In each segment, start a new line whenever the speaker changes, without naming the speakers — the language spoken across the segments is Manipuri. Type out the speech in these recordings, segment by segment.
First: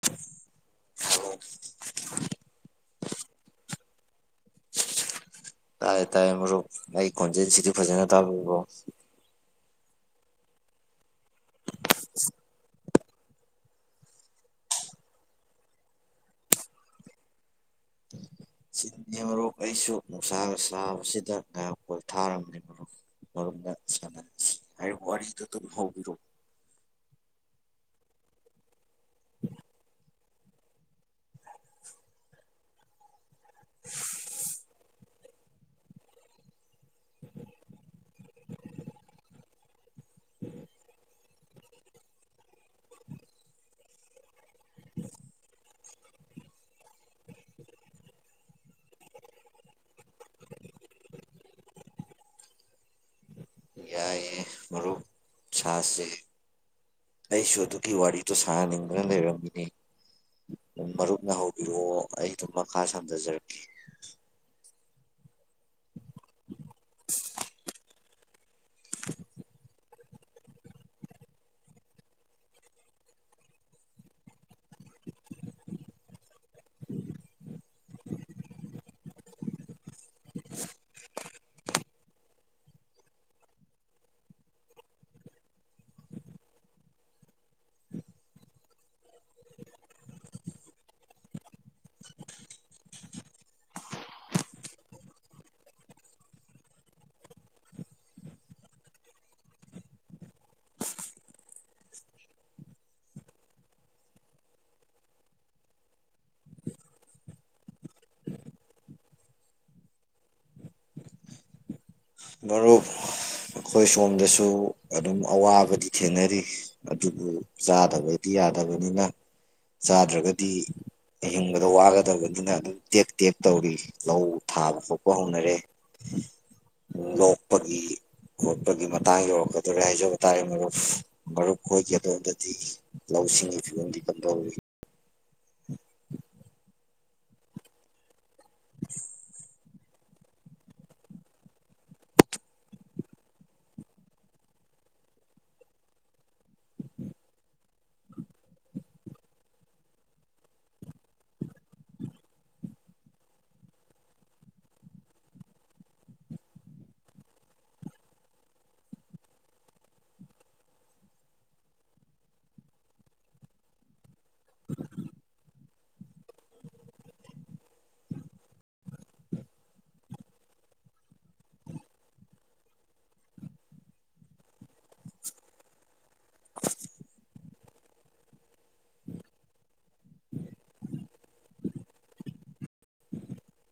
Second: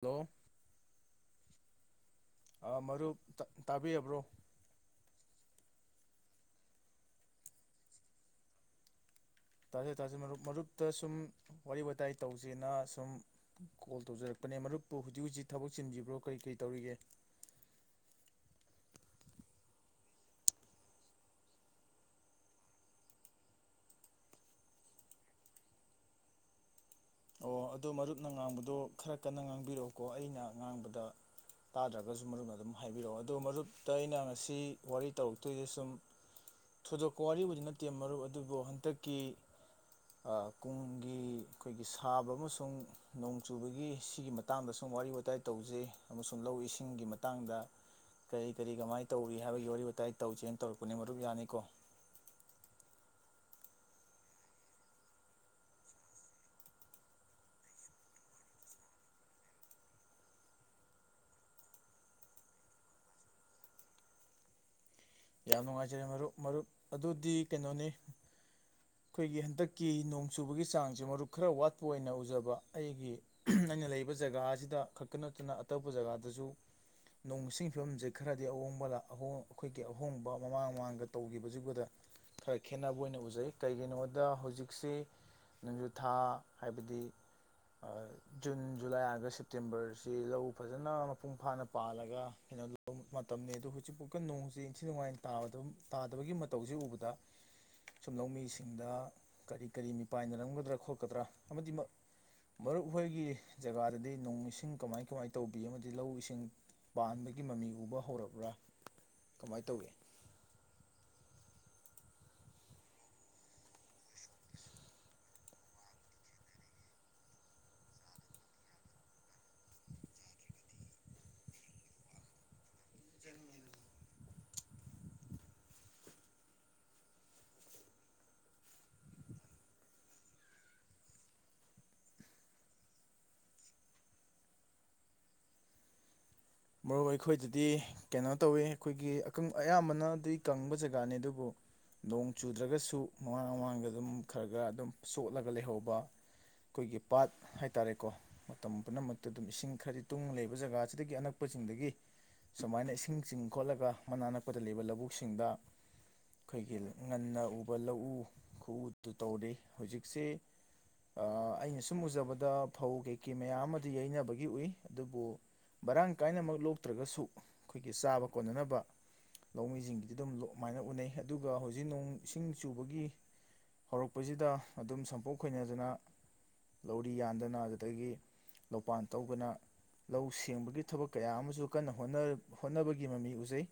ꯍꯜꯂꯣ
ꯍꯜꯂꯣ [inaudible]
ꯑꯥ ꯃꯔꯨ ꯇꯥ ꯇꯥꯕꯤꯔꯕ꯭ꯔꯣ
ꯇꯥꯏꯌꯦ ꯇꯥꯏꯌꯦ ꯃꯔꯨꯞ ꯑꯩ ꯈꯣꯟꯖꯦꯜꯁꯤꯗꯤ ꯐꯖꯅ ꯇꯥꯕꯤꯕ꯭ꯔꯣ
ꯇꯥꯖ ꯇꯥꯖ ꯃꯔꯨꯞ ꯃꯔꯨꯞꯇ ꯁꯨꯝ ꯋꯥꯔꯤ ꯋꯥꯇꯥꯏ ꯇꯧꯁꯦꯅ ꯁꯨꯝ ꯀꯣꯜ ꯇꯧꯖꯔꯛꯄꯅꯦ ꯃꯔꯨꯞꯄꯨ ꯍꯧꯖꯤꯛ ꯍꯧꯖꯤꯛ ꯊꯕꯛ ꯆꯤꯟꯈꯤꯕ꯭ꯔꯣ ꯀꯔꯤ ꯀꯔꯤ ꯇꯧꯔꯤꯒꯦ
ꯆꯤꯟꯗꯦ ꯃꯔꯨꯞ ꯑꯩꯁꯨ ꯅꯨꯡꯁꯥꯒ ꯁꯥꯕꯁꯤꯗ ꯉꯥꯏꯍꯥꯛ ꯄꯣꯊꯥꯔꯝꯕꯅꯤ ꯃꯔꯨꯞ ꯃꯔꯨꯞꯅ ꯁꯥꯟꯅꯔꯁꯤ ꯍꯥꯏꯔꯤꯕ ꯋꯥꯔꯤꯗꯨ ꯑꯗꯨꯝ ꯍꯧꯕꯤꯔꯛꯑꯣ
ꯑꯗꯨ ꯃꯔꯨꯞꯅ ꯉꯥꯡꯕꯗꯣ ꯈꯔ ꯀꯟꯅ ꯉꯥꯡꯕꯤꯔꯛꯑꯣꯀꯣ ꯑꯩꯅ ꯉꯥꯡꯕꯗ ꯇꯥꯗ꯭ꯔꯒꯁꯨ ꯃꯔꯨ ꯑꯗꯨꯝ ꯍꯥꯏꯕꯤꯔꯛꯑꯣ ꯑꯗꯨ ꯃꯔꯨꯞꯇ ꯑꯩꯅ ꯉꯁꯤ ꯋꯥꯔꯤ ꯇꯧꯔꯛꯇꯣꯏꯁꯦ ꯁꯨꯝ ꯊꯣꯏꯗꯣꯛꯄ ꯋꯥꯔꯤꯕꯨꯗꯤ ꯅꯠꯇꯦ ꯃꯔꯨꯨꯞ ꯑꯗꯨꯕꯨ ꯍꯟꯇꯛꯀꯤ ꯀꯨꯝꯒꯤ ꯑꯩꯈꯣꯏ ꯁꯥꯕ ꯑꯃꯁꯨꯡ ꯅꯣꯡ ꯆꯨꯕꯒꯤ ꯁꯤꯒꯤ ꯃꯇꯥꯡꯗ ꯁꯨꯝ ꯋꯥꯔꯤ ꯋꯥꯇꯥꯏ ꯇꯧꯖꯩ ꯑꯃꯁꯨꯡ ꯂꯧ ꯏꯁꯤꯡꯒꯤ ꯃꯇꯥꯡꯗ ꯀꯔꯤ ꯀꯔꯤ ꯀꯃꯥꯏꯅ ꯇꯧꯔꯤ ꯍꯥꯏꯕꯒꯤ ꯋꯥꯔꯤ ꯋꯥꯇꯥꯏ ꯇꯧꯖꯦꯅ ꯇꯧꯔꯛꯄꯅꯤ ꯃꯔꯨꯞ ꯌꯥꯅꯤꯀꯣ
ꯌꯥꯏꯑꯦ ꯃꯔꯨꯞ ꯁꯥꯥꯁꯦ ꯑꯩꯁꯨ ꯑꯗꯨꯒꯤ ꯋꯥꯔꯤꯗꯣ ꯁꯥꯟꯅꯅꯤꯡꯗꯅ ꯂꯩꯔꯝꯃꯤꯅꯤ ꯑꯗꯨ ꯃꯔꯨꯞꯅ ꯍꯧꯕꯤꯔꯛꯑꯣ ꯑꯩ ꯑꯗꯨꯝ ꯃꯈꯥ ꯁꯝꯊꯖꯔꯛꯀꯦ
ꯌꯥꯝ ꯅꯨꯡꯉꯥꯏꯖꯔꯦ ꯃꯔꯨꯞ ꯃꯔꯨꯞ ꯑꯗꯨꯗꯤ ꯀꯩꯅꯣꯅꯤ ꯑꯩꯈꯣꯏꯒꯤ ꯍꯟꯗꯛ ꯀꯤ ꯅꯣꯡ ꯆꯨꯕꯒꯤ ꯆꯥꯡꯁꯦ ꯃꯔꯨꯞ ꯈꯔ ꯋꯥꯠꯄ ꯑꯣꯏꯅ ꯎꯖꯕ ꯑꯩꯒꯤ ꯑꯩꯅ ꯂꯩꯕ ꯖꯒꯥ ꯑꯁꯤꯗ ꯈꯛꯇ ꯅꯠꯇꯅ ꯑꯇꯣꯞꯄ ꯖꯒꯥꯗꯁꯨ ꯅꯣꯡꯁꯤꯡꯒꯤ ꯐꯤꯕꯝꯁꯦ ꯈꯔꯗꯤ ꯑꯍꯣꯡꯕ ꯑꯍ ꯑꯩꯈꯣꯏꯒꯤ ꯑꯍꯣꯡꯕ ꯃꯃꯥꯡ ꯃꯃꯥꯡꯗ ꯇꯧꯈꯤꯕꯁꯤꯕꯨꯗ ꯈꯔ ꯈꯦꯠꯅꯕ ꯑꯣꯏꯅ ꯎꯖꯩ ꯀꯩꯒꯤꯅꯣꯗ ꯍꯧꯖꯤꯛꯁꯤ ꯅꯣꯡꯖꯨ ꯊꯥ ꯍꯥꯏꯕꯗꯤ ꯑꯥ ꯖꯨꯟ ꯖꯨꯂꯥꯏ ꯑꯒ ꯁꯦꯞꯇꯦꯝꯕꯔꯁꯤ ꯂꯧ ꯐꯖꯅ ꯃꯄꯨꯡ ꯐꯥꯅ ꯄꯥꯜꯂꯒ ꯀꯩꯅꯣ ꯃꯇꯝꯅꯤ ꯑꯗꯨꯗꯣ ꯍꯧꯖꯤꯛꯐꯥꯎꯀ ꯅꯣꯡꯁꯤ ꯏꯟꯊꯤ ꯅꯨꯡꯉꯥꯏꯅ ꯇꯥꯕ ꯇꯥꯗꯕꯒꯤ ꯃꯇꯧꯁꯤ ꯎꯕꯗ ꯁꯨꯝ ꯂꯧꯃꯤꯁꯤꯡꯗ ꯀꯔꯤ ꯀꯔꯤ ꯃꯤꯄꯥꯏꯅꯔꯝꯒꯗ꯭ꯔꯥ ꯈꯣꯠꯀꯗ꯭ꯔꯥ ꯑꯃꯗꯤ ꯃ ꯃꯔꯨꯞ ꯍꯣꯏꯒꯤ ꯖꯒꯥꯗꯗꯤ ꯅꯣꯡ ꯏꯁꯤꯡ ꯀꯃꯥꯏ ꯀꯃꯥꯏ ꯇꯧꯕꯤ ꯑꯃꯗꯤ ꯂꯧ ꯏꯁꯤꯡ ꯄꯥꯟꯕꯒꯤ ꯃꯃꯤ ꯎꯕ ꯍꯧꯔꯕ꯭ꯔꯥ ꯀꯃꯥꯏꯅ ꯇꯧꯏ
ꯃꯔꯨꯞ ꯑꯩꯈꯣꯏ ꯁꯣꯝꯗꯁꯨ ꯑꯗꯨꯝ ꯑꯋꯥꯕꯗꯤ ꯊꯦꯡꯅꯔꯤ ꯑꯗꯨꯕꯨ ꯆꯥꯗꯕꯗꯤ ꯌꯥꯗꯕꯅꯤꯅ ꯆꯥꯗ꯭ꯔꯒꯗꯤ ꯑꯍꯤꯡꯕꯗ ꯋꯥꯒꯗꯕꯅꯤꯅ ꯑꯗꯨꯝ ꯇꯦꯛ ꯇꯦꯛ ꯇꯧꯔꯤ ꯂꯧ ꯊꯥꯕ ꯈꯣꯠꯄ ꯍꯧꯅꯔꯦ ꯂꯣꯛꯄꯒꯤ ꯈꯣꯠꯄꯒꯤ ꯃꯇꯥꯡ ꯌꯧꯔꯛꯀꯗꯧꯔꯦ ꯍꯥꯏꯖꯕ ꯇꯥꯔꯦ ꯃꯔꯨꯞ ꯃꯔꯨꯞ ꯈꯣꯏꯒꯤ ꯑꯗꯣꯝꯗꯗꯤ ꯂꯧꯁꯤꯡꯒꯤ ꯐꯤꯕꯝꯗꯤ ꯀꯝꯗꯧꯔꯤ
ꯃꯔꯨꯞ ꯑꯩꯈꯣꯏꯗꯗꯤ ꯀꯩꯅꯣ ꯇꯧꯋꯦ ꯑꯩꯈꯣꯏꯒꯤ ꯑ ꯑꯌꯥꯝꯕꯅꯗꯤ ꯀꯪꯕ ꯖꯒꯥꯅꯤ ꯑꯗꯨꯕꯨ ꯅꯣꯡ ꯆꯨꯗ꯭ꯔꯒꯁꯨ ꯃꯃꯥꯡ ꯃꯃꯥꯡꯗ ꯑꯗꯨꯝ ꯈꯔ ꯈꯔ ꯑꯗꯨꯝ ꯆꯣꯠꯂꯒ ꯂꯩꯍꯧꯕ ꯈꯣꯏꯒꯤ ꯄꯥꯠ ꯍꯥꯏꯇꯥꯔꯦꯀꯣ ꯃꯇꯝ ꯄꯨꯝꯅꯃꯛꯇ ꯑꯗꯨꯝ ꯏꯁꯤꯡ ꯈꯔꯗꯤ ꯇꯨꯡ ꯂꯩꯕ ꯖꯒꯥꯁꯤꯗꯒꯤ ꯑꯅꯛ ꯄꯄ ꯁꯤꯡꯗꯒꯤ ꯁꯨꯃꯥꯏꯅ ꯏꯁꯤꯡ ꯆꯤꯡ ꯈꯣꯠꯂꯒ ꯃꯅꯥꯛ ꯅꯛꯄꯗ ꯂꯩꯕ ꯂꯧꯕꯨꯛꯁꯤꯡꯗ ꯑꯩꯈꯣꯏꯒꯤ ꯉꯟꯅ ꯎꯕ ꯂꯧꯎ ꯈꯨꯎꯗꯨ ꯇꯧꯔꯤ ꯍꯧꯖꯤꯛꯁꯤ ꯑꯩꯅ ꯁꯨꯝ ꯎꯖꯕꯗ ꯐꯧ ꯀꯩꯀꯩ ꯃꯌꯥꯝ ꯑꯃꯗꯤ ꯌꯩꯅꯕꯒꯤ ꯎꯏ ꯑꯗꯨꯕꯨ ꯃꯔꯥꯡ ꯀꯥꯏꯅꯃꯛ ꯂꯣꯛꯇ꯭ꯔꯒꯁꯨ ꯑꯩꯈꯣꯏꯒꯤ ꯆꯥꯕ ꯀꯣꯟꯅꯅꯕ ꯂꯧꯃꯤꯁꯤꯡꯒꯤꯗꯤ ꯑꯗꯨꯝꯃꯥꯏꯅ ꯎꯅꯩ ꯑꯗꯨꯒ ꯍꯧꯖꯤꯛ ꯅꯣꯡ ꯏꯁꯤꯡ ꯆꯨꯕꯒꯤ ꯍꯧꯔꯛꯄꯁꯤꯗ ꯑꯗꯨꯝ ꯁꯝꯄꯣꯛ ꯈꯣꯏꯅꯗꯅ ꯂꯧꯔꯤ ꯌꯥꯟꯗꯅ ꯑꯗꯨꯗꯒꯤ ꯂꯧꯄꯥꯟ ꯇꯧꯗꯅ ꯂꯧ ꯁꯦꯡꯕꯒꯤ ꯊꯕꯛ ꯀꯌꯥꯃꯁꯨ ꯀꯟꯅ ꯍꯣꯠꯅ ꯍꯣꯠꯅꯕꯒꯤ ꯃꯃꯤ ꯎꯖꯩ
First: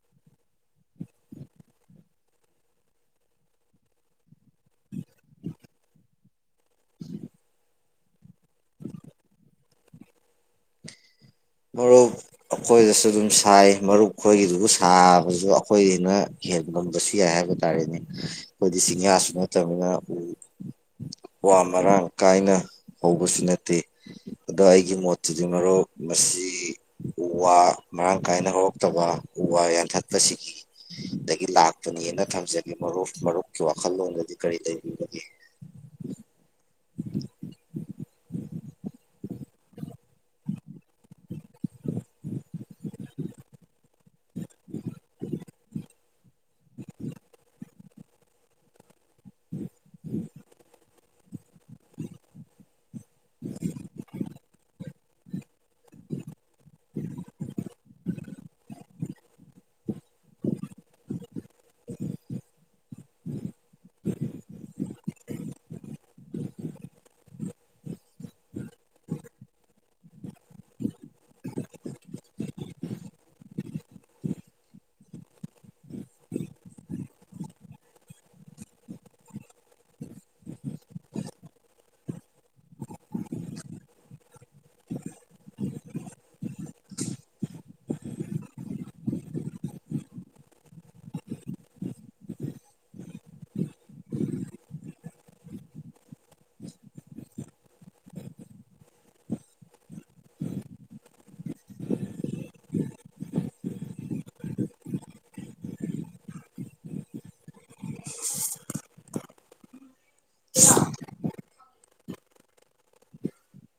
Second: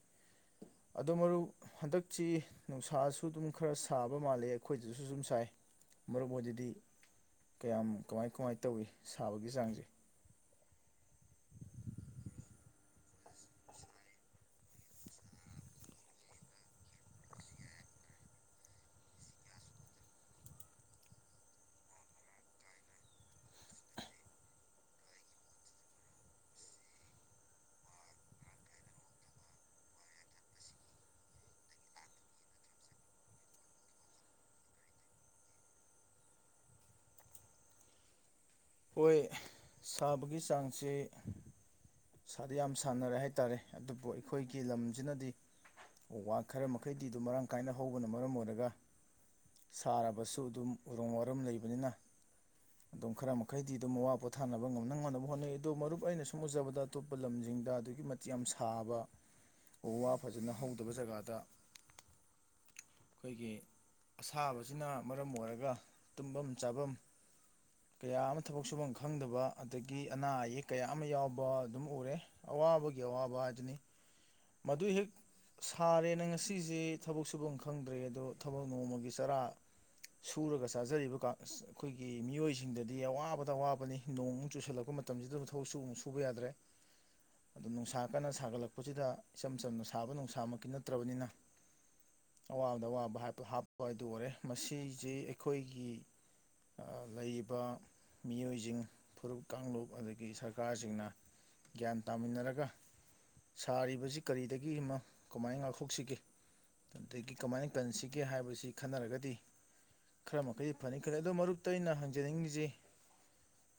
ꯑꯗꯣ ꯃꯔꯨꯞ ꯍꯟꯗꯛꯁꯤ ꯅꯨꯡꯁꯥꯁꯨ ꯑꯗꯨꯝ ꯈꯔ ꯁꯥꯕ ꯃꯥꯜꯂꯦ ꯑꯩꯈꯣꯏꯗꯁꯨꯁꯨꯝ ꯁꯥꯏ ꯃꯔꯨꯞ ꯍꯣꯏꯗꯗꯤ ꯀꯌꯥꯝ ꯀꯃꯥꯏ ꯀꯃꯥꯏ ꯇꯧꯏ ꯁꯥꯕꯒꯤ ꯆꯥꯡꯁꯦ
ꯃꯔꯨꯞ ꯑꯈꯣꯏꯗꯁꯨ ꯑꯗꯨꯝ ꯁꯥꯏ ꯃꯔꯨꯞ ꯑꯩꯈꯣꯏꯒꯤꯗꯨꯕꯨ ꯁꯥꯕꯁꯨ ꯑꯩꯈꯣꯏꯅ ꯍꯦꯟ ꯉꯝꯕꯁꯨ ꯌꯥꯏ ꯍꯥꯏꯕ ꯇꯥꯔꯦꯅꯦ ꯑꯩꯈꯣꯏꯗꯤ ꯆꯤꯡꯌꯥꯁꯨ ꯅꯠꯇꯅꯤꯅ ꯎ ꯋꯥ ꯃꯔꯥꯡ ꯀꯥꯏꯅ ꯍꯧꯕꯁꯨ ꯅꯠꯇꯦ ꯑꯗꯣ ꯑꯩꯒꯤ ꯃꯣꯠꯇꯨꯗꯤ ꯃꯔꯨꯞ ꯃꯁꯤ ꯎ ꯋꯥ ꯃꯔꯥꯡ ꯀꯥꯏꯅ ꯍꯧꯔꯛꯇꯕ ꯎ ꯋꯥ ꯌꯥꯟꯊꯠꯄꯁꯤꯒꯤ ꯗꯒꯤ ꯂꯥꯛꯄꯅꯦꯅ ꯊꯝꯖꯒꯦ ꯃꯔꯨꯞ ꯃꯔꯨꯞꯀꯤ ꯋꯥꯈꯜꯂꯣꯟꯗꯗꯤ ꯀꯔꯤ ꯂꯩꯕꯤꯕꯒꯦ
ꯍꯣꯏ ꯁꯥꯕꯒꯤ ꯆꯥꯡꯁꯦ ꯁꯥꯗꯤ ꯌꯥꯝ ꯁꯥꯟꯅꯔꯦ ꯍꯥꯏꯇꯥꯔꯦ ꯑꯗꯨꯕꯨ ꯑꯩꯈꯣꯏꯒꯤ ꯂꯝꯁꯤꯅꯗꯤ ꯎ ꯋꯥ ꯈꯔ ꯃꯈꯩꯗꯤ ꯑꯗꯨꯝ ꯃꯔꯥꯡ ꯀꯥꯏꯅ ꯍꯧꯕꯅ ꯃꯔꯝ ꯑꯣꯏꯔꯒ ꯁꯥꯔꯕꯁꯨ ꯑꯗꯨꯝ ꯎꯔꯨꯝ ꯋꯥꯔꯨꯝ ꯂꯩꯕꯅꯤꯅ ꯑꯗꯨꯝ ꯈꯔ ꯃꯈ ꯃꯈꯩꯗꯤ ꯑꯗꯨꯝ ꯑꯋꯥ ꯄꯣꯊꯥꯅꯕ ꯉꯝꯅꯅꯅꯕ ꯍꯣꯠꯅꯩ ꯑꯗꯣ ꯃꯔꯨꯞ ꯑꯩꯅ ꯁꯨꯝ ꯎꯖꯕꯗ ꯑꯇꯣꯞꯄ ꯂꯝꯁꯤꯡꯗ ꯑꯗꯨꯛꯀꯤ ꯃꯇꯤꯛ ꯌꯥꯝ ꯁꯥꯕ ꯎ ꯋꯥ ꯐꯖꯅ ꯍꯧꯗꯕ ꯖꯒꯥꯗ ꯑꯩꯈꯣꯏꯒꯤ ꯑꯁꯥꯕꯁꯤꯅ ꯃꯔꯝ ꯑꯣꯏꯔꯒ ꯇꯨꯝꯐꯝ ꯆꯥꯐꯝ ꯀꯌꯥ ꯑꯃ ꯊꯕꯛ ꯁꯨꯐꯝ ꯈꯪꯗꯕ ꯑꯗꯒꯤ ꯑꯅꯥ ꯑꯌꯦꯛ ꯀꯌꯥ ꯑꯃ ꯌꯥꯎꯕ ꯑꯗꯨꯝ ꯎꯔꯦ ꯑꯋꯥꯕꯒꯤ ꯑꯋꯥꯕ ꯍꯥꯏꯗꯨꯅꯤ ꯃꯗꯨ ꯍꯦꯛ ꯁꯥꯔꯦꯅ ꯉꯁꯤꯁꯦ ꯊꯕꯛ ꯁꯨꯐꯝ ꯈꯪꯗ꯭ꯔꯦ ꯑꯗꯣ ꯊꯕꯛ ꯅꯣꯡꯃꯒꯤ ꯆꯔꯥ ꯁꯨꯔꯒ ꯆꯥꯖꯔꯤꯕ ꯀꯥ ꯈꯣꯏꯒꯤ ꯃꯤꯑꯣꯏꯁꯤꯡꯗꯗꯤ ꯑꯋꯥꯕ ꯗ ꯑꯋꯥꯕꯅꯤ ꯅꯣꯡꯃꯨꯛ ꯆꯨꯁꯜꯂꯛꯄ ꯃꯇꯝꯁꯤꯗꯁꯨ ꯊꯕꯛꯁꯨꯨꯕꯛ ꯁꯨꯕ ꯌꯥꯗ꯭ꯔꯦ ꯑꯗꯣ ꯅꯨꯡꯁꯥ ꯀꯟꯅ ꯁꯥꯒꯠꯂꯛꯄꯁꯤꯗ ꯏꯆꯝ ꯆꯝꯅ ꯁꯥꯕ ꯅꯨꯡꯁꯥꯃꯛꯀꯤ ꯅꯠꯇ꯭ꯔꯕꯅꯤꯅ ꯑꯋꯥꯕꯗ ꯑꯋꯥꯕ ꯍꯥꯞꯄ ꯍꯥꯏꯗꯨ ꯑꯣꯏꯔꯦ ꯃꯁꯤꯁꯤ ꯑꯩꯈꯣꯏꯒꯤ ꯑꯥ ꯂꯩꯔꯤꯕ ꯃꯤꯑꯣꯏꯁꯤꯡ ꯐꯨꯔꯨꯞ ꯀꯥꯡꯂꯨꯞ ꯑꯗꯒꯤ ꯁꯔꯀꯥꯔꯁꯤꯡꯅ ꯒ꯭ꯌꯥꯟ ꯇꯥꯃꯤꯟꯅꯔꯒ ꯁꯥꯔꯤꯕꯁꯤ ꯀꯔꯤꯗꯒꯤꯅꯣ ꯀꯃꯥꯏꯅ ꯉꯥꯛꯊꯣꯛꯁꯤꯒꯦ ꯑꯗꯒꯤ ꯀꯃꯥꯏꯅ ꯀꯟꯁꯤꯒꯦ ꯍꯥꯏꯕꯁꯤ ꯈꯟꯅꯔꯒꯗꯤ ꯈꯔ ꯃꯈꯩꯗꯤ ꯐꯅꯤ ꯈꯜꯂꯤ ꯑꯗꯨ ꯃꯔꯨꯞꯇ ꯑꯩꯅ ꯍꯪꯖꯅꯤꯡꯉꯤꯁꯤ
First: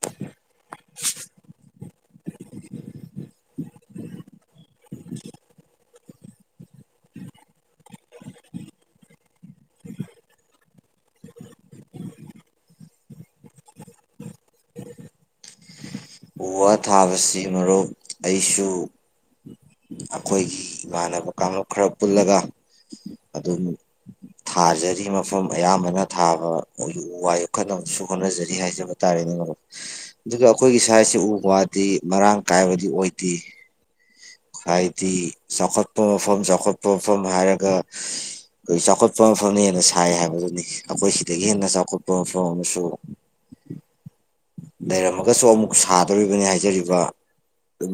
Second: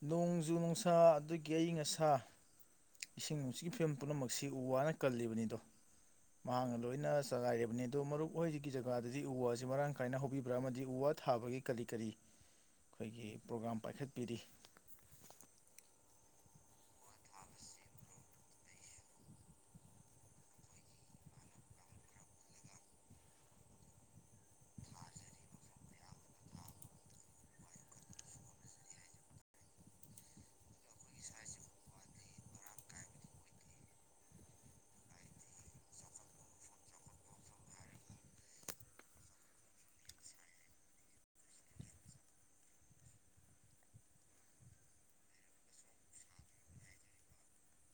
ꯅꯣꯡꯖꯨ ꯅꯨꯡꯁꯥ ꯑꯗꯒꯤ ꯑꯏꯪ ꯑꯁꯥ ꯏꯁꯤꯡ ꯅꯨꯡꯁꯤꯠꯀꯤ ꯐꯤꯕꯝ ꯄꯨꯝꯅꯃꯛꯁꯤ ꯎ ꯋꯥꯅ ꯀꯜꯂꯤꯕꯅꯤꯗꯣ ꯃꯍꯥꯛꯅ ꯂꯣꯏꯅ ꯆꯂꯥꯏꯔꯤꯕꯅꯤ ꯑꯗꯣ ꯃꯔꯨꯞ ꯍꯣꯏꯀꯤ ꯖꯒꯥꯗꯗꯤ ꯎ ꯋꯥꯁꯤ ꯃꯔꯥꯡ ꯀꯥꯏꯅ ꯍꯧꯕꯤꯕ꯭ꯔꯥ ꯑꯃꯗꯤ ꯎ ꯋꯥ ꯊꯥꯕꯒꯤ ꯀꯔꯤ ꯀꯔꯤ ꯑꯩꯈꯣꯏꯒꯤ ꯄ꯭ꯔꯣꯒ꯭ꯔꯥꯝ ꯄꯥꯏꯈꯠꯄꯤꯔꯤ
ꯎ ꯋꯥ ꯊꯥꯕꯁꯤ ꯃꯔꯨꯞ ꯑꯩꯁꯨ ꯑꯩꯈꯣꯏꯒꯤ ꯏꯃꯥꯟꯅꯕ ꯀꯥꯡꯂꯨꯞ ꯈꯔ ꯄꯨꯜꯂꯒ ꯑꯗꯨꯝ ꯊꯥꯖꯔꯤ ꯃꯐꯝ ꯑꯌꯥꯝꯕꯅ ꯊꯥꯕ ꯎ ꯋꯥ ꯌꯣꯛꯈꯠꯅꯕꯁꯨ ꯍꯣꯠꯅꯖꯔꯤ ꯍꯥꯏꯖꯕ ꯇꯥꯔꯦꯅꯦ ꯃꯔꯨꯞ ꯑꯗꯨꯒ ꯑꯩꯈꯣꯏꯒꯤ ꯁꯥꯏꯁꯤ ꯎ ꯋꯥꯗꯤ ꯃꯔꯥꯡ ꯀꯥꯏꯕꯗꯤ ꯑꯣꯏꯗꯦ ꯍꯥꯏ꯭ꯗꯤ ꯆꯥꯎꯈꯠꯄ ꯃꯐꯝ ꯆꯥꯎꯈꯠꯄ ꯃꯐꯝ ꯍꯥꯏꯔꯒ ꯈꯣꯏ ꯆꯥꯎꯈꯠꯄ ꯃꯐꯝꯅ ꯍꯦꯟꯅ ꯁꯥꯏ ꯍꯥꯏꯕꯗꯨꯅꯤ ꯑꯩꯈꯣꯏ ꯁꯤꯗꯒꯤ ꯍꯦꯟꯅ ꯆꯥꯎꯈꯠꯄ ꯃꯐꯝ ꯑꯃꯁꯨ ꯂꯩꯔꯝꯃꯒꯁꯨ ꯑꯃꯨꯛ ꯁꯥ ꯗꯧꯔꯤꯕꯅꯤ ꯍꯥꯏꯖꯔꯤꯕ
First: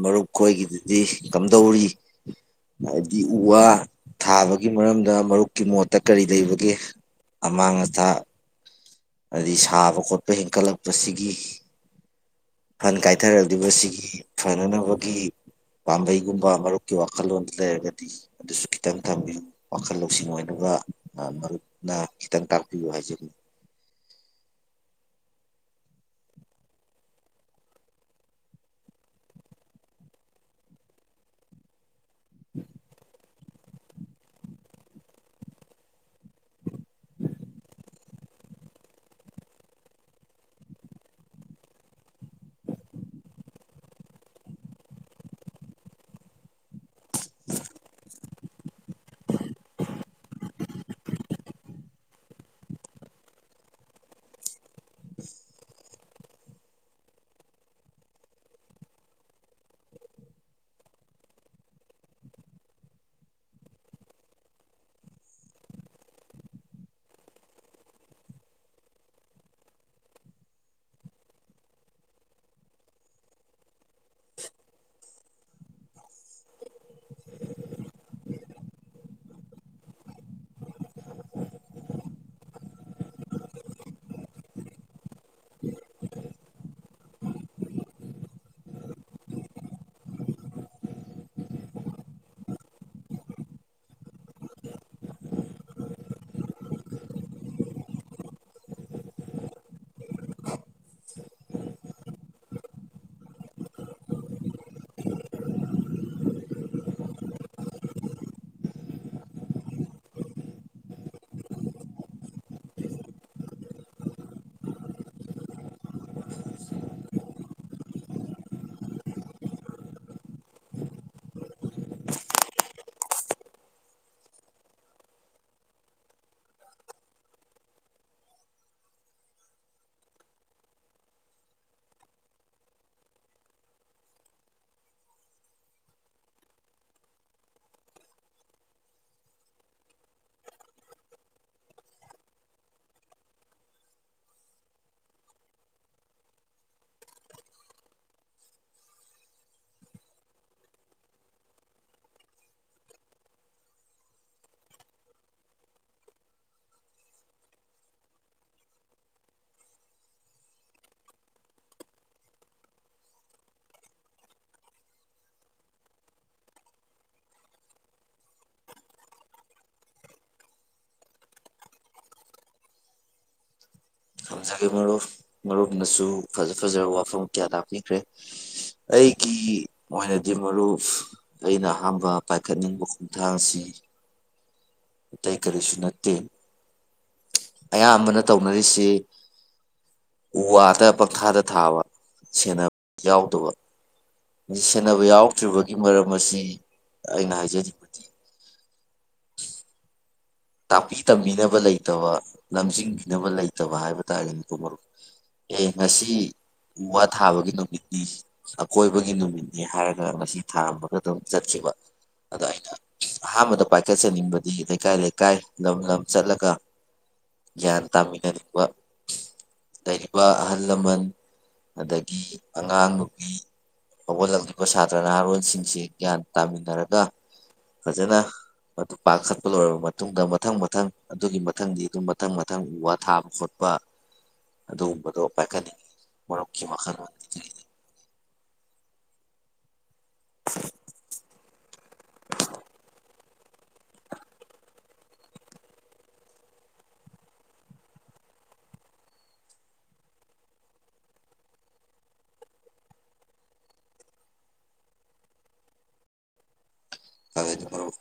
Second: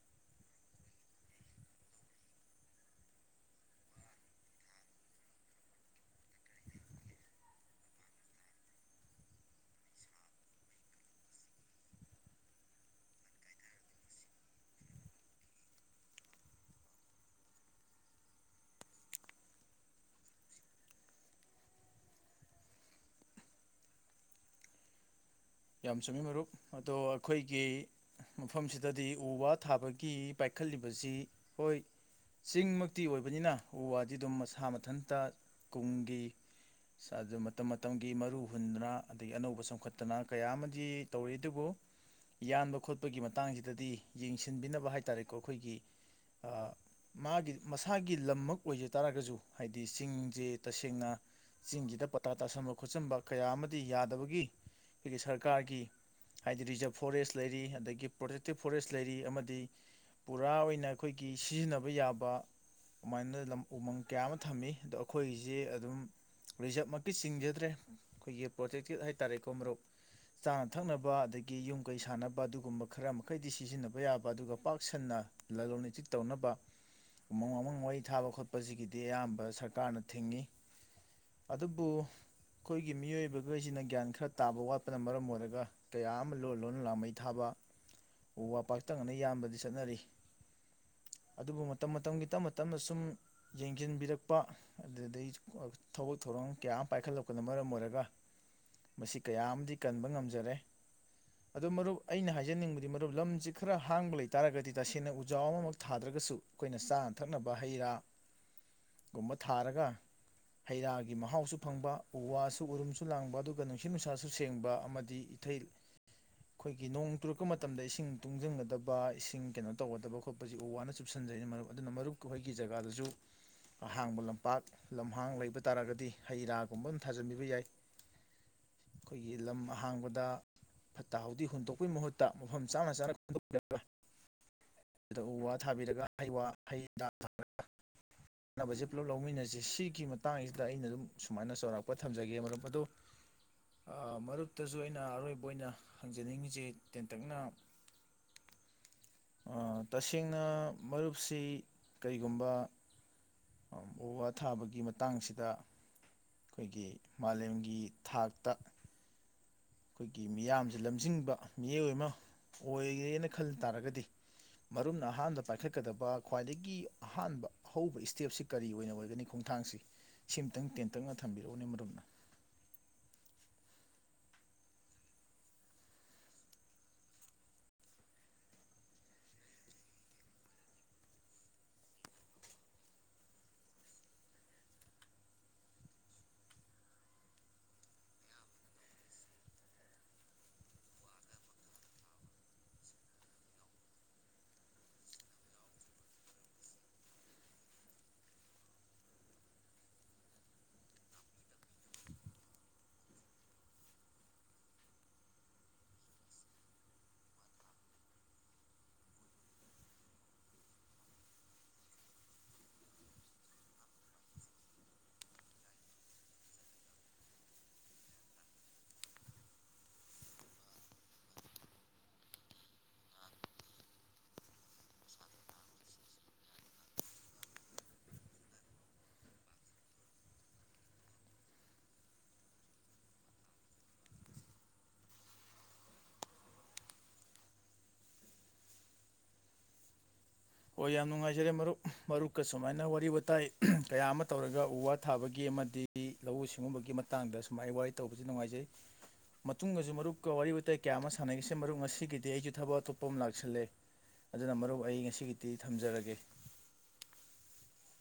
ꯃꯔꯨꯞ ꯈꯣꯏꯒꯤꯗꯨꯗꯤ ꯀꯝꯗꯧꯔꯤ ꯍꯥꯏꯕꯗꯤ ꯎ ꯋꯥ ꯊꯥꯕꯒꯤ ꯃꯔꯝꯗ ꯃꯔꯨꯞꯀꯤ ꯃꯣꯠꯇ ꯀꯔꯤ ꯂꯩꯕꯒꯦ ꯑꯃꯥꯡ ꯑꯇꯥ ꯍꯥꯏꯗꯤ ꯁꯥꯕ ꯈꯣꯠꯄ ꯍꯦꯟꯀꯠꯂꯛꯄꯁꯤꯒꯤ ꯐꯟ ꯀꯥꯏꯊꯔꯛꯂꯤꯕ ꯁꯤꯒꯤ ꯐꯅꯅꯕꯒꯤ ꯄꯥꯝꯕꯩꯒꯨꯝꯕ ꯃꯔꯨꯞꯀꯤ ꯋꯥꯈꯜꯂꯣꯟꯗꯨ ꯂꯩꯔꯒꯗꯤ ꯑꯗꯨꯁꯨ ꯈꯤꯇꯪ ꯊꯝꯕꯤꯌꯨ ꯋꯥꯈꯜ ꯂꯧꯁꯤꯡ ꯑꯣꯏꯅꯕ ꯃꯔꯨꯞꯅ ꯈꯤꯇꯪ ꯇꯥꯛꯄꯤꯌꯨ ꯍꯥꯏꯖꯒ
ꯌꯥꯝ ꯆꯨꯝꯃꯤ ꯃꯔꯨꯞ ꯑꯗꯣ ꯑꯩꯈꯣꯏꯒꯤ ꯃꯐꯝꯁꯤꯗꯗꯤ ꯎ ꯋꯥ ꯊꯥꯕꯒꯤ ꯄꯥꯏꯈꯠꯂꯤꯕꯁꯤ ꯍꯣꯏ ꯆꯤꯡꯃꯛꯇꯤ ꯑꯣꯏꯕꯅꯤꯅ ꯎ ꯋꯥꯗꯤ ꯑꯗꯨꯝ ꯃꯁꯥ ꯃꯊꯟꯇ ꯀꯨꯝꯒꯤ ꯑ ꯃꯇꯝ ꯃꯇꯝꯒꯤ ꯃꯔꯨ ꯍꯨꯟꯗꯅ ꯑꯗꯒꯤ ꯑꯅꯧꯕ ꯆꯣꯡꯈꯠꯇꯅ ꯀꯌꯥ ꯑꯃꯗꯤ ꯇꯧꯔꯤ ꯑꯗꯨꯕꯨ ꯌꯥꯟꯕ ꯈꯣꯠꯄꯒꯤ ꯃꯇꯥꯡꯁꯤꯗꯗꯤ ꯌꯦꯡꯁꯤꯟꯕꯤꯅꯕ ꯍꯥꯏꯇꯥꯔꯦꯀꯣ ꯑꯩꯈꯣꯏꯒꯤ ꯃꯥꯒꯤ ꯃꯁꯥꯒꯤ ꯂꯝꯃꯛ ꯑꯣꯏꯖ ꯇꯥꯔꯒꯁꯨ ꯍꯥꯏꯗꯤ ꯆꯤꯡꯁꯦ ꯇꯁꯦꯡꯅ ꯆꯤꯡꯁꯤꯗ ꯄꯇꯥ ꯇꯥꯁꯟꯕ ꯈꯣꯠꯆꯟꯕ ꯀꯌꯥ ꯑꯃꯗꯤ ꯌꯥꯗꯕꯒꯤ ꯑꯩꯈꯣꯏꯒꯤ ꯁꯔꯀꯥꯔꯒꯤ ꯍꯥꯏꯗꯤ ꯔꯤꯖꯥꯕ ꯐꯣꯔꯦꯁ ꯂꯩꯔꯤ ꯑꯗꯒꯤ ꯄ꯭ꯔꯣꯇꯦꯛꯇꯦꯠ ꯐꯣꯔꯦꯁ ꯂꯩꯔꯤ ꯑꯃꯗꯤ ꯄꯨꯔꯥ ꯑꯣꯏꯅ ꯑꯩꯈꯣꯏꯒꯤ ꯁꯤꯖꯤꯟꯅꯕ ꯌꯥꯕ ꯑꯗꯨꯃꯥꯏꯅ ꯎꯃꯪ ꯀꯌꯥ ꯑꯃ ꯊꯝꯃꯤ ꯑꯗꯣ ꯑꯩꯈꯣꯏꯒꯤꯁꯦ ꯑꯗꯨꯝ ꯔꯤꯖꯕꯃꯛꯀꯤ ꯆꯤꯡꯖꯗ꯭ꯔꯦ ꯑꯩꯈꯣꯏꯒꯤ ꯄ꯭ꯔꯣꯇꯦꯛꯇꯦꯠ ꯍꯥꯏꯇꯥꯔꯦꯀꯣ ꯃꯔꯨꯞ ꯆꯥꯅ ꯊꯛꯅꯕ ꯑꯗꯒꯤ ꯌꯨꯝ ꯀꯩ ꯁꯥꯟꯅꯕ ꯑꯗꯨꯒꯨꯝꯕ ꯈꯔ ꯃꯈꯩꯗꯤ ꯁꯤꯖꯤꯟꯅꯕ ꯌꯥꯕ ꯑꯗꯨꯒ ꯄꯥꯛꯁꯟꯅ ꯂꯂꯣꯟ ꯏꯇꯤꯛ ꯇꯧꯅꯕ ꯎꯃꯪ ꯋꯥꯃꯪ ꯃꯩ ꯊꯥꯕ ꯈꯣꯠꯄꯁꯤꯒꯤꯗꯤ ꯑꯌꯥꯝꯕ ꯁꯔꯀꯥꯔꯅ ꯊꯤꯡꯉꯤ ꯑꯗꯨꯕꯨ ꯑꯩꯈꯣꯏꯒꯤ ꯃꯤꯑꯣꯏꯕꯈꯣꯏꯁꯤꯅ ꯒ꯭ꯌꯥꯟ ꯈꯔ ꯇꯥꯕ ꯋꯥꯠꯄ ꯆꯠꯄꯅ ꯃꯔꯝ ꯑꯣꯏꯔꯒ ꯀꯌꯥ ꯑꯃ ꯂꯣꯟ ꯂꯣꯟꯅ ꯂꯥꯃꯩ ꯊꯥꯕ ꯎ ꯋꯥ ꯄꯥꯛꯇꯪꯅꯅ ꯌꯥꯝꯟꯕꯗꯤ ꯆꯠꯅꯔꯤ ꯑꯗꯨꯕꯨ ꯃꯇꯝ ꯃꯇꯝꯒꯤ ꯇꯞꯅ ꯇꯞꯅ ꯁꯨꯝ ꯌꯦꯡꯁꯤꯟꯕꯤꯔꯛꯄ ꯑꯗꯨꯗꯒꯤꯩ ꯊꯕꯛ ꯊꯧꯔꯝ ꯀꯌꯥ ꯑꯃ ꯄꯥꯏꯈꯠꯂꯛꯄꯅ ꯃꯔꯝ ꯑꯣꯏꯔꯒ ꯃꯁꯤ ꯀꯌꯥ ꯑꯃꯗꯤ ꯀꯟꯕ ꯉꯝꯖꯔꯦ ꯑꯗꯨ ꯃꯔꯨꯞ ꯑꯩꯅ ꯍꯥꯏꯖꯅꯤꯡꯕꯗꯤ ꯃꯔꯨꯞ ꯂꯝꯁꯤ ꯈꯔ ꯍꯥꯡꯕ ꯂꯩꯇꯥꯔꯒꯗꯤ ꯇꯁꯦꯡꯅ ꯎꯖꯥꯎ ꯑꯃꯃ ꯊꯥꯗ꯭ꯔꯒꯁꯨ ꯑꯩꯈꯣꯏꯅ ꯆꯥꯅ ꯊꯛꯅꯕ ꯍꯩ ꯔꯥꯒꯨꯝꯕ ꯊꯥꯔꯒ ꯍꯩ ꯔꯥꯒꯤ ꯃꯍꯥꯎꯁꯨ ꯐꯪꯕ ꯎ ꯋꯥꯁꯨ ꯎꯔꯨꯝꯁꯨ ꯂꯥꯡꯕ ꯑꯗꯨꯒ ꯅꯨꯡꯁꯤꯠ ꯅꯨꯡꯁꯥꯁꯨ ꯁꯦꯡꯕ ꯑꯃꯗꯤ ꯏꯊꯩ ꯑꯩꯈꯣꯏꯒꯤ ꯅꯣꯡ ꯇꯨꯔꯛꯄ ꯃꯇꯝꯗ ꯏꯁꯤꯡ ꯇꯨꯡꯁꯤꯟꯒꯗꯕ ꯏꯁꯤꯡ ꯀꯩꯅꯣ ꯇꯧꯒꯗꯕ ꯈꯣꯠꯄꯁꯤ ꯎ ꯋꯥꯅ ꯆꯨꯞꯁꯤꯟꯖꯩ ꯃꯔꯝ ꯑꯗꯨꯅ ꯃꯔꯨꯞ ꯑꯩꯈꯣꯏꯒꯤ ꯖꯒꯥꯗꯁꯨ ꯑꯍꯥꯡꯕ ꯂꯝꯄꯥꯛ ꯂꯝꯍꯥꯡ ꯂꯩꯕ ꯇꯥꯔꯒꯗꯤ ꯍꯩ ꯔꯥꯒꯨꯝꯕ ꯑꯗꯨꯝ ꯊꯥꯖꯤꯟꯕꯤꯕ ꯌꯥꯏ ꯑꯩꯈꯣꯏꯒꯤ ꯂꯝ ꯑꯍꯥꯡꯕꯗ ꯐꯠꯇ ꯍꯥꯎꯊꯤ ꯍꯨꯟꯗꯣꯛꯄꯩ ꯃꯍꯨꯠꯇ ꯃꯐꯝ ꯆꯥꯅ ꯆꯥꯅ ꯈꯟꯗꯣꯛꯄꯤꯔꯕꯥ ꯑꯗꯨꯗ ꯎ ꯋꯥ ꯊꯥꯕꯤꯔꯒꯩ ꯍꯩ ꯀꯥꯟꯅꯕꯁꯦ ꯄꯨꯂꯞ ꯂꯧꯃꯤꯟꯅꯁꯤ ꯁꯤꯒꯤ ꯃꯇꯥꯡꯁꯤꯗ ꯑꯩꯅ ꯑꯗꯨꯝ ꯁꯨꯃꯥꯏꯅ ꯆꯥꯎꯔꯥꯛꯄ ꯊꯝꯖꯒꯦ ꯑꯗꯣ ꯃꯔꯛꯇꯁꯨ ꯑꯩꯅ ꯑꯔꯣꯏꯕ ꯑꯣꯏꯅ ꯍꯪꯖꯅꯤꯡꯉꯤꯤꯁ ꯇꯦꯟꯇꯛꯅ ꯇꯁꯦꯡꯅ ꯃꯔꯨꯞꯁꯤ ꯀꯔꯤꯒꯨꯝꯕ ꯎ ꯋꯥ ꯊꯥꯕꯒꯤ ꯃꯇꯥꯡꯁꯤꯗ ꯑꯩꯈꯣꯏꯒꯤ ꯃꯥꯂꯦꯝꯒꯤ ꯊꯥꯛꯇ ꯑꯩꯈꯣꯏꯒꯤ ꯃꯤꯌꯥꯝꯁꯦ ꯂꯝꯖꯤꯡꯕ ꯃꯤꯑꯣꯏ ꯑꯃ ꯑꯣꯏꯔꯦꯅ ꯈꯟ ꯇꯥꯔꯒꯗꯤ ꯃꯔꯨꯝꯅ ꯑꯍꯥꯟꯕ ꯄꯥꯏꯈꯠꯀꯗꯕ ꯈ꯭ꯋꯥꯏꯗꯒꯤ ꯑꯍꯥꯟꯕ ꯑ ꯍꯧꯕ ꯏꯁꯇꯦꯞꯁꯤ ꯀꯔꯤ ꯑꯣꯏꯅ ꯑꯣꯏꯒꯅꯤ ꯈꯣꯡꯊꯥꯡꯁꯤ ꯁꯤꯃꯇꯪ ꯇꯦꯟꯇꯛꯅ ꯊꯝꯕꯤꯔꯛꯎꯅꯦ ꯃꯔꯝꯅ
ꯊꯝꯖꯒꯦ ꯃꯔꯨꯞ ꯃꯔꯨꯞꯅꯁꯨ ꯐꯖ ꯐꯖꯕ ꯋꯥꯐꯝ ꯀꯌꯥ ꯇꯥꯛꯄꯤꯈ꯭ꯔꯦ ꯑꯩꯒꯤ ꯑꯣꯏꯅꯗꯤ ꯃꯔꯨꯞ ꯑꯩꯅ ꯑꯍꯥꯟꯕ ꯄꯥꯏꯈꯠꯅꯤꯡꯕ ꯈꯣꯡꯊꯥꯡꯁꯤ ꯑꯇꯩ ꯀꯔꯤꯁꯨ ꯅꯠꯇꯦ ꯑꯌꯥꯝꯕꯅ ꯇꯧꯅꯔꯤ ꯑꯁꯤ ꯎ ꯋꯥꯗ ꯄꯪꯊꯥꯗ ꯊꯥꯕ ꯁꯦꯟꯅꯕ ꯌꯥꯎꯗꯕ ꯃꯁꯤ ꯁꯦꯟꯅꯕ ꯌꯥꯎꯗ꯭ꯔꯤꯕꯒꯤ ꯃꯔꯝ ꯑꯁꯤ ꯑꯩꯅ ꯍꯥꯏꯖꯅꯤꯡꯕꯗꯤ ꯇꯥꯛꯄꯤ ꯇꯝꯕꯤꯅꯕ ꯂꯩꯇꯕ ꯂꯝꯖꯤꯡꯕꯤꯅꯕ ꯂꯩꯇꯕ ꯍꯥꯏꯕ ꯇꯥꯔꯦ ꯃꯄꯨ ꯃꯔꯨꯞ ꯑꯦ ꯉꯁꯤ ꯎ ꯋꯥ ꯊꯥꯕꯒꯤ ꯅꯨꯃꯤꯠꯅꯤ ꯑꯀꯣꯏꯕꯒꯤ ꯅꯨꯃꯤꯠꯅꯤ ꯍꯥꯏꯔꯒ ꯉꯁꯤ ꯊꯥꯃꯒ ꯑꯗꯨꯝ ꯆꯠꯈꯤꯕ ꯑꯗꯣ ꯑꯩꯅ ꯑꯍꯥꯟꯕꯗ ꯄꯥꯏꯈꯠꯆꯅꯤꯡꯕꯗꯤ ꯂꯩꯀꯥꯏ ꯂꯩꯥꯏ ꯏꯀꯥꯏ ꯂꯝ ꯂꯝ ꯆꯠꯂꯒ ꯒ꯭ꯌꯥꯟ ꯇꯥꯃꯤꯟꯅꯤꯡꯕ ꯂꯩꯔꯤꯕ ꯑꯍꯜ ꯂꯃꯟ ꯑꯗꯒꯤ ꯑꯉꯥꯡ ꯅꯨꯄꯤ ꯍꯧꯒꯠꯂꯛꯂꯤꯕ ꯁꯥꯇ꯭ꯔ ꯅꯍꯥꯔꯣꯟꯁꯤꯡꯁꯤ ꯒ꯭ꯌꯥꯟ ꯇꯥꯃꯤꯟꯅꯔꯒ ꯐꯖꯅ ꯃꯗꯨ ꯄꯥꯈꯠꯄ ꯂꯣꯏꯔꯕ ꯃꯇꯨꯡ ꯃꯇꯨꯡꯗ ꯃꯊꯪ ꯃꯊꯪ ꯑꯗꯨꯒꯤ ꯃꯊꯪꯗꯤ ꯑꯗꯨꯝ ꯃꯊꯪ ꯃꯊꯪ ꯎ ꯋꯥ ꯊꯥꯕ ꯈꯣꯠꯄ ꯑꯗꯨꯒꯨꯝꯕꯗꯣ ꯄꯥꯏꯈꯠꯅꯤꯡꯉꯤ ꯃꯔꯨꯞꯀꯤ ꯋꯥꯈꯜꯂꯣꯟꯒꯤ
ꯍꯣ ꯌꯥꯝ ꯅꯨꯡꯉꯥꯏꯖꯔꯦ ꯃꯔꯨꯞ ꯃꯔꯨꯞꯀ ꯁꯨꯃꯥꯏꯅ ꯋꯥꯔꯤ ꯋꯥꯇꯥꯏ ꯀꯌꯥ ꯑꯃ ꯇꯧꯔꯒ ꯎ ꯋꯥ ꯊꯥꯕꯒꯤ ꯑꯃꯗꯤ ꯂꯧꯎ ꯁꯤꯡꯎꯕꯒꯤ ꯃꯇꯥꯡꯗ ꯁꯨꯃ ꯑꯩ ꯋꯥꯔꯤ ꯇꯧꯕꯁꯤ ꯅꯨꯡꯉꯥꯏꯖꯩ ꯃꯇꯨꯡꯗꯁꯨ ꯃꯔꯨꯞꯀ ꯋꯥꯔꯤ ꯋꯥꯇꯥꯏ ꯀꯌꯥ ꯑꯃ ꯁꯥꯟꯅꯔꯤꯁꯦ ꯃꯔꯨꯞ ꯉꯁꯤꯒꯤꯗꯤ ꯑꯩꯁꯨ ꯊꯕꯛ ꯑꯇꯣꯞꯄ ꯑꯃ ꯂꯥꯛꯁꯜꯂꯦ ꯑꯗꯨꯅ ꯃꯔꯨꯞ ꯑꯩ ꯉꯁꯤꯒꯤ ꯇꯤ ꯊꯝꯖꯔꯒꯦ
ꯐꯔꯦ ꯑꯗꯣ ꯃꯔꯨꯞ